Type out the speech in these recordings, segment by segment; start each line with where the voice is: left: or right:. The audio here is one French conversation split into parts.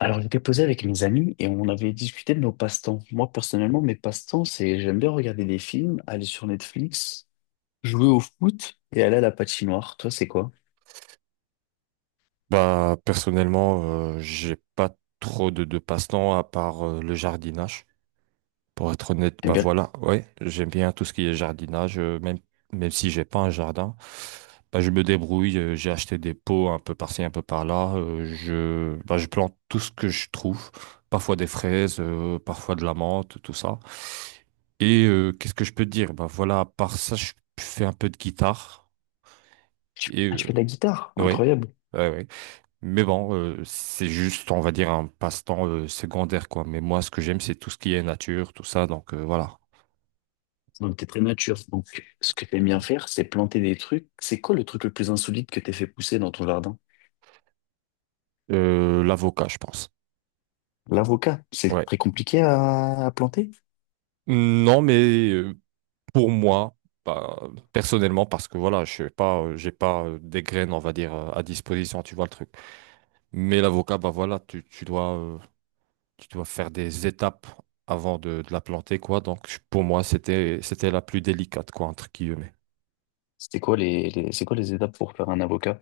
left: Alors, j'étais posé avec mes amis et on avait discuté de nos passe-temps. Moi, personnellement, mes passe-temps, c'est j'aime bien regarder des films, aller sur Netflix, jouer au foot et aller à la patinoire. Toi, c'est quoi?
right: Bah, personnellement, j'ai pas trop de passe-temps à part le jardinage. Pour être honnête,
left: T'aimes
right: bah
left: bien...
right: voilà, ouais, j'aime bien tout ce qui est jardinage, même, même si j'ai pas un jardin, bah je me débrouille, j'ai acheté des pots un peu par-ci, un peu par-là, bah je plante tout ce que je trouve, parfois des fraises, parfois de la menthe, tout ça. Et qu'est-ce que je peux te dire? Bah voilà, à part ça, je fais un peu de guitare, et
left: Ah, tu fais de la guitare,
right: ouais,
left: incroyable.
right: ouais. Mais bon, c'est juste, on va dire, un passe-temps secondaire, quoi. Mais moi, ce que j'aime, c'est tout ce qui est nature, tout ça, donc voilà.
left: Donc, t'es très nature. Donc, ce que t'aimes bien faire, c'est planter des trucs. C'est quoi le truc le plus insolite que t'aies fait pousser dans ton jardin?
right: L'avocat, je pense.
left: L'avocat, c'est
right: Ouais.
left: très compliqué à planter.
right: Non, mais pour moi, bah, personnellement, parce que voilà, je sais pas, j'ai pas des graines, on va dire, à disposition, tu vois le truc. Mais l'avocat, bah voilà, tu dois, tu dois faire des étapes avant de la planter, quoi. Donc, pour moi, c'était la plus délicate, quoi, entre guillemets.
left: C'était quoi les, c'est quoi les étapes pour faire un avocat?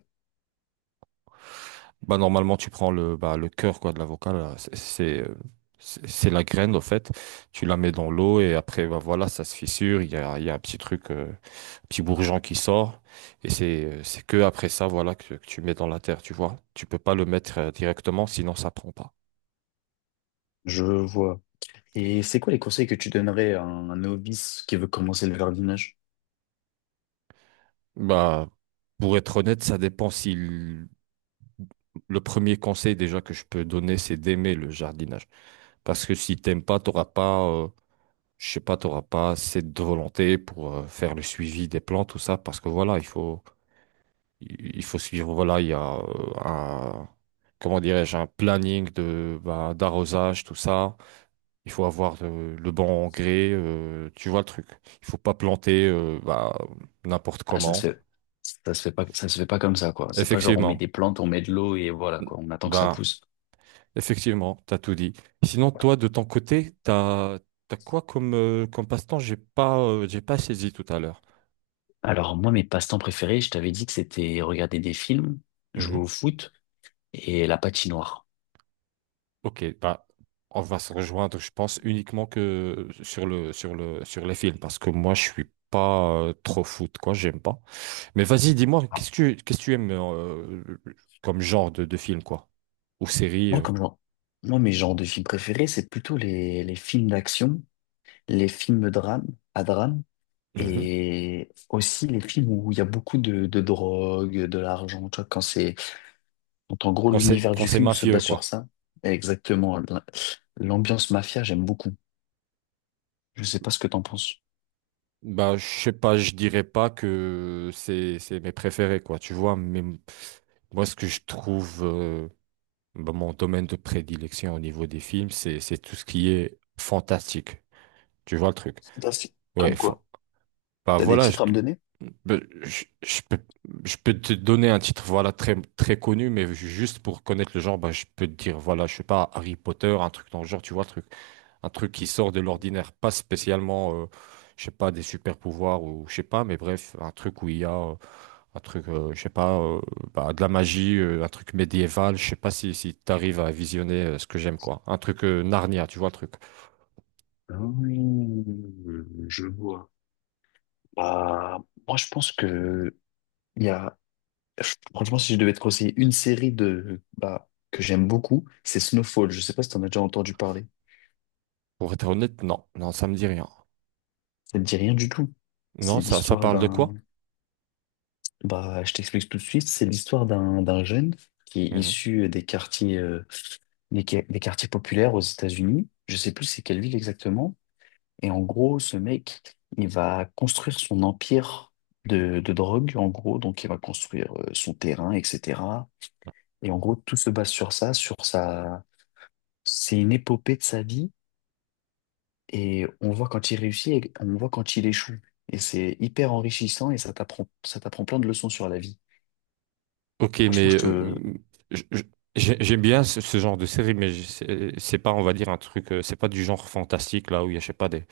right: Bah, normalement, tu prends le, bah, le cœur, quoi, de l'avocat, là. C'est c'est la graine, au fait. Tu la mets dans l'eau et après, bah voilà, ça se fissure. Il y a un petit truc. Petit bourgeon qui sort. Et c'est que après ça, voilà, que tu mets dans la terre, tu vois. Tu peux pas le mettre directement, sinon ça prend pas.
left: Je vois. Et c'est quoi les conseils que tu donnerais à un novice qui veut commencer le jardinage?
right: Bah, pour être honnête, ça dépend si l- le premier conseil déjà que je peux donner, c'est d'aimer le jardinage. Parce que si t'aimes pas, t'auras pas, je sais pas, t'auras pas assez de volonté pour faire le suivi des plantes, tout ça. Parce que voilà, il faut, il faut suivre, voilà, il y a comment dirais-je, un planning de, bah, d'arrosage, tout ça. Il faut avoir le bon engrais, tu vois le truc. Il faut pas planter n'importe
left: Ah,
right: comment.
left: ça se fait pas, ça se fait pas comme ça, quoi. C'est pas genre on met
right: Effectivement.
left: des plantes, on met de l'eau et voilà, quoi. On attend que ça
right: Bah,
left: pousse.
right: effectivement, t'as tout dit. Sinon, toi, de ton côté, t'as quoi comme, comme passe-temps? J'ai pas saisi tout à l'heure.
left: Alors, moi, mes passe-temps préférés, je t'avais dit que c'était regarder des films, jouer au foot et la patinoire.
right: Ok, bah, on va se rejoindre, je pense, uniquement que sur les films, parce que moi, je suis pas trop foot, quoi, j'aime pas. Mais vas-y, dis-moi,
left: Alors,
right: qu'est-ce que tu aimes comme genre de film, quoi, ou série
left: moi, comme genre, moi, mes genres de films préférés, c'est plutôt les films d'action, les films drame, à drame
right: mhm.
left: et aussi les films où il y a beaucoup de drogue, de l'argent, tu vois, quand c'est, quand en gros,
right: Quand
left: l'univers
right: quand
left: du
right: c'est
left: film se
right: mafieux,
left: base sur
right: quoi.
left: ça. Exactement. L'ambiance mafia, j'aime beaucoup. Je sais pas ce que t'en penses.
right: Bah, je sais pas, je dirais pas que c'est mes préférés, quoi, tu vois, mais moi, ce que je trouve, bah, mon domaine de prédilection au niveau des films, c'est tout ce qui est fantastique, tu vois le truc.
left: Fantastique.
right: Ouais,
left: Comme
right: fa-
left: quoi?
right: Bah
left: T'as des
right: voilà,
left: titres à me donner?
right: bah, je, je peux, je peux te donner un titre voilà très très connu, mais juste pour connaître le genre, bah, je peux te dire voilà, je sais pas Harry Potter, un truc dans le genre, tu vois, le truc, un truc qui sort de l'ordinaire, pas spécialement, je sais pas des super pouvoirs ou je sais pas, mais bref, un truc où il y a je sais pas, bah, de la magie, un truc médiéval, je sais pas si t'arrives à visionner ce que j'aime quoi, un truc Narnia, tu vois le truc.
left: Mmh, je vois. Bah, moi, je pense que il y a, franchement, si je devais te conseiller une série de, bah, que j'aime beaucoup, c'est Snowfall. Je sais pas si t'en as déjà entendu parler.
right: Pour être honnête, non, ça me dit rien.
left: Ça te dit rien du tout.
right: Non,
left: C'est
right: ça
left: l'histoire
right: parle de quoi?
left: d'un, bah, je t'explique tout de suite. C'est l'histoire d'un, d'un jeune qui est issu des quartiers, des, des quartiers populaires aux États-Unis. Je sais plus c'est quelle ville exactement. Et en gros, ce mec, il va construire son empire de drogue, en gros. Donc, il va construire son terrain, etc. Et en gros, tout se base sur ça, sur sa... C'est une épopée de sa vie. Et on voit quand il réussit et on voit quand il échoue. Et c'est hyper enrichissant et ça t'apprend plein de leçons sur la vie.
right: Ok,
left: Franchement,
right: mais
left: je te...
right: je- je- j'aime bien ce, ce genre de série, c'est pas, on va dire, un truc, c'est pas du genre fantastique là où il y a, je sais pas, des.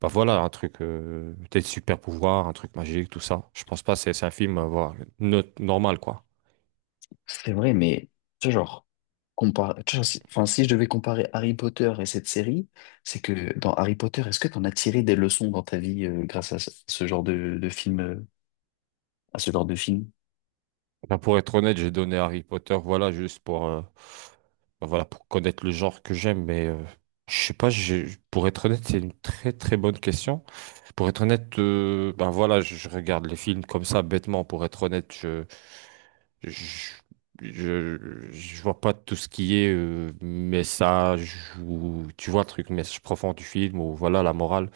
right: Bah voilà, un truc, être super pouvoirs, un truc magique, tout ça. Je pense pas, c'est un film, voilà, normal quoi.
left: C'est vrai, mais ce genre, tu vois, enfin, si je devais comparer Harry Potter et cette série, c'est que dans Harry Potter, est-ce que tu en as tiré des leçons dans ta vie grâce à ce genre de film, à ce genre de film?
right: Bah, pour être honnête, j'ai donné Harry Potter, voilà, juste pour, bah, voilà, pour connaître le genre que j'aime, mais je sais pas, pour être honnête, c'est une très très bonne question. Pour être honnête, ben voilà, je regarde les films comme ça, bêtement. Pour être honnête, je, je, je vois pas tout ce qui est message ou tu vois le truc, message profond du film ou voilà la morale.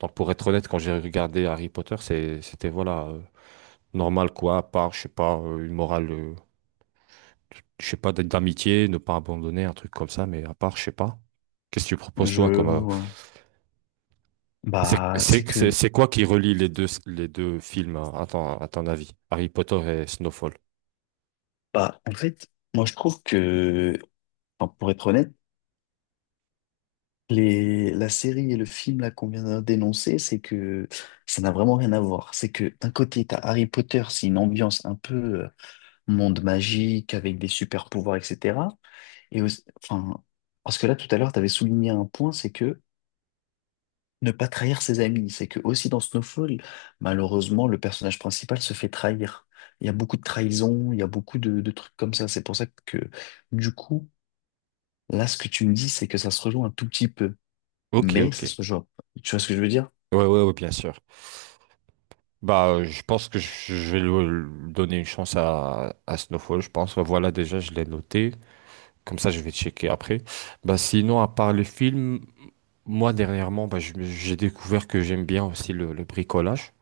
right: Donc pour être honnête, quand j'ai regardé Harry Potter, c'était voilà normal quoi, à part je sais pas une morale, je sais pas d'amitié, ne pas abandonner, un truc comme ça, mais à part je sais pas. Qu'est-ce que tu proposes
left: Je
right: toi comme
left: vois.
right: c'est
left: Bah, c'est que,
right: c'est quoi qui relie les deux films hein, à à ton avis? Harry Potter et Snowfall.
left: bah, en fait, moi je trouve que, enfin, pour être honnête, les, la série et le film là qu'on vient de d'énoncer, c'est que ça n'a vraiment rien à voir. C'est que d'un côté, t'as Harry Potter, c'est une ambiance un peu euh, monde magique avec des super pouvoirs, etc. Enfin, parce que là, tout à l'heure, tu avais souligné un point, c'est que ne pas trahir ses amis. C'est que aussi dans Snowfall, malheureusement, le personnage principal se fait trahir. Il y a beaucoup de trahison, il y a beaucoup de trucs comme ça. C'est pour ça que, du coup, là, ce que tu me dis, c'est que ça se rejoint un tout petit peu.
right: Ok,
left: Mais
right: ok.
left: ça se rejoint. Tu vois ce que je veux dire?
right: Ouais, bien sûr. Bah, je pense que je vais le donner une chance à Snowfall, je pense. Ouais, voilà, déjà, je l'ai noté. Comme ça, je vais checker après. Bah, sinon, à part les films, moi, dernièrement, bah, j'ai découvert que j'aime bien aussi le bricolage.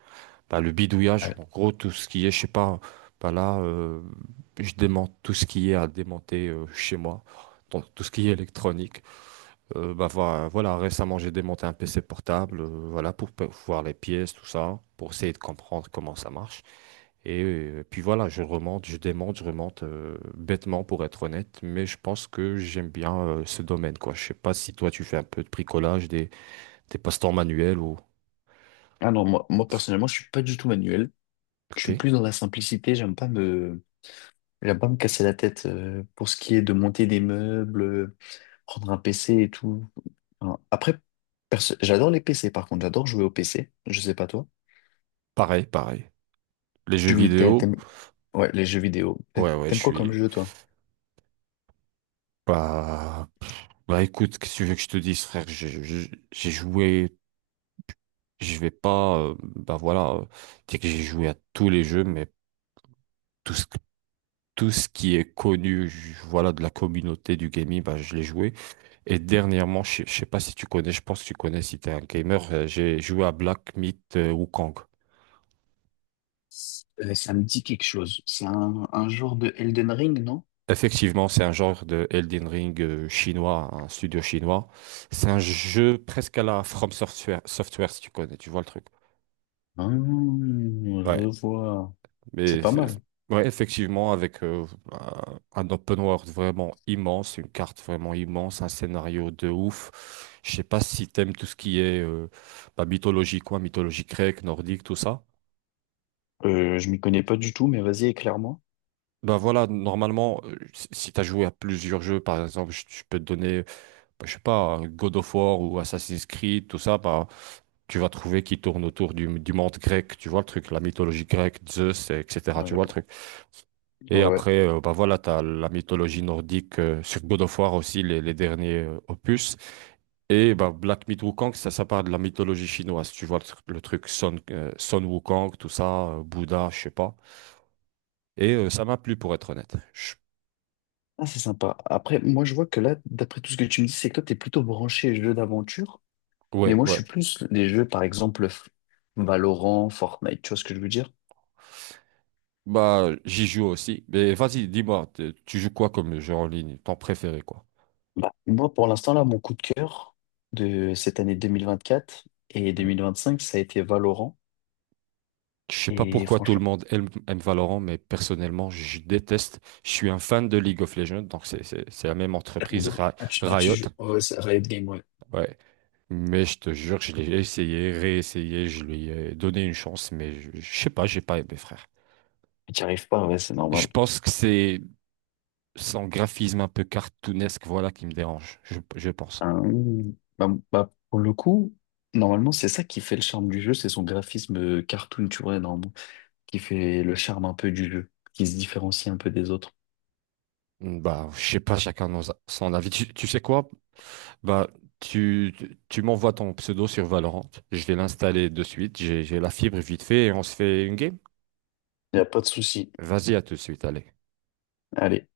right: Bah, le bidouillage,
left: Ouais.
right: en gros, tout ce qui est, je sais pas, bah là, je démonte tout ce qui est à démonter chez moi, donc tout ce qui est électronique. Voilà, récemment, j'ai démonté un PC portable, voilà, pour voir les pièces, tout ça, pour essayer de comprendre comment ça marche. Et puis voilà, je remonte, je remonte bêtement, pour être honnête, mais je pense que j'aime bien ce domaine, quoi. Je sais pas si toi, tu fais un peu de bricolage, des passe-temps manuels ou...
left: Ah non, moi, moi, personnellement, je suis pas du tout manuel. Je
right: Ok,
left: suis plus dans la simplicité. J'aime pas me casser la tête pour ce qui est de monter des meubles, prendre un PC et tout. Enfin, après, j'adore les PC par contre, j'adore jouer au PC. Je sais pas toi.
right: pareil, pareil. Les jeux
left: Tu joues- t'aimes,
right: vidéo.
left: t'aimes- ouais, les jeux vidéo.
right: Ouais, ouais, je
left: T'aimes quoi comme
right: suis.
left: jeu toi?
right: Bah, bah écoute, qu'est-ce que tu veux que je te dise, frère? J'ai joué, je vais pas. Dire que j'ai joué à tous les jeux, mais tout ce, tout ce qui est connu, voilà, de la communauté du gaming, bah je l'ai joué. Et dernièrement, je sais pas si tu connais, je pense que tu connais si t'es un gamer, j'ai joué à Black Myth Wukong.
left: Ça me dit quelque chose. C'est un genre de Elden Ring, non?
right: Effectivement, c'est un genre de Elden Ring chinois, un studio chinois. C'est un jeu presque à la From Software, Software, si tu connais, tu vois le truc.
left: Ah,
right: Ouais.
left: je vois. C'est
right: Mais
left: pas
right: c'est-
left: mal.
right: ouais, effectivement, avec un un open world vraiment immense, une carte vraiment immense, un scénario de ouf. Je sais pas si t'aimes tout ce qui est bah, mythologie, quoi, mythologie grecque, nordique, tout ça.
left: Je m'y connais pas du tout, mais vas-y, éclaire-moi.
right: Bah voilà, normalement, si si t'as joué à plusieurs jeux, par exemple, je peux te donner, bah, je sais pas, un God of War ou Assassin's Creed, tout ça, bah tu vas trouver qui tourne autour du monde grec, tu vois le truc, la mythologie grecque, Zeus, etc. Tu
left: Ouais.
right: vois le truc. Et
left: Ouais.
right: après, bah voilà, t'as la mythologie nordique sur God of War aussi, les derniers opus. Et bah, Black Myth Wukong, ça part de la mythologie chinoise. Tu vois le truc Son, Son Wukong, tout ça, Bouddha, je sais pas. Et ça m'a plu pour être honnête. Je-
left: Ah, c'est sympa. Après, moi, je vois que là, d'après tout ce que tu me dis, c'est que toi, t'es plutôt branché jeu d'aventure. Mais
right: Ouais,
left: moi, je suis
right: ouais.
left: plus les jeux, par exemple, Valorant, Fortnite, tu vois ce que je veux dire?
right: Bah, j'y joue aussi. Mais vas-y, dis-moi, tu joues quoi comme jeu en ligne? Ton préféré, quoi?
left: Bah, moi, pour l'instant, là, mon coup de cœur de cette année 2024 et
right: Hmm.
left: 2025, ça a été Valorant.
right: Je sais pas
left: Et
right: pourquoi tout le
left: franchement,
right: monde aime Valorant, mais personnellement, je déteste. Je suis un fan de League of Legends, donc c'est la même entreprise
left: j'adore. Ah, tu
right: Riot.
left: joues. Oh, ouais, c'est Riot Games, ouais.
right: Ouais. Mais je te jure, je l'ai essayé, réessayé, je lui ai donné une chance, mais je sais pas, j'ai pas aimé, frère.
left: Tu n'y arrives pas, ouais, c'est
right: Je
left: normal.
right: pense que c'est son graphisme un peu cartoonesque, voilà, qui me dérange, je pense.
left: Hein, bah, bah, pour le coup, normalement, c'est ça qui fait le charme du jeu, c'est son graphisme cartoon, tu vois, normalement, qui fait le charme un peu du jeu, qui se différencie un peu des autres.
right: Bah, je sais pas, son avis. Tu sais quoi? Bah, tu m'envoies ton pseudo sur Valorant. Je vais l'installer de suite. J'ai la fibre vite fait et on se fait une game.
left: Il n'y a pas de souci.
right: Vas-y, à tout de suite, allez.
left: Allez.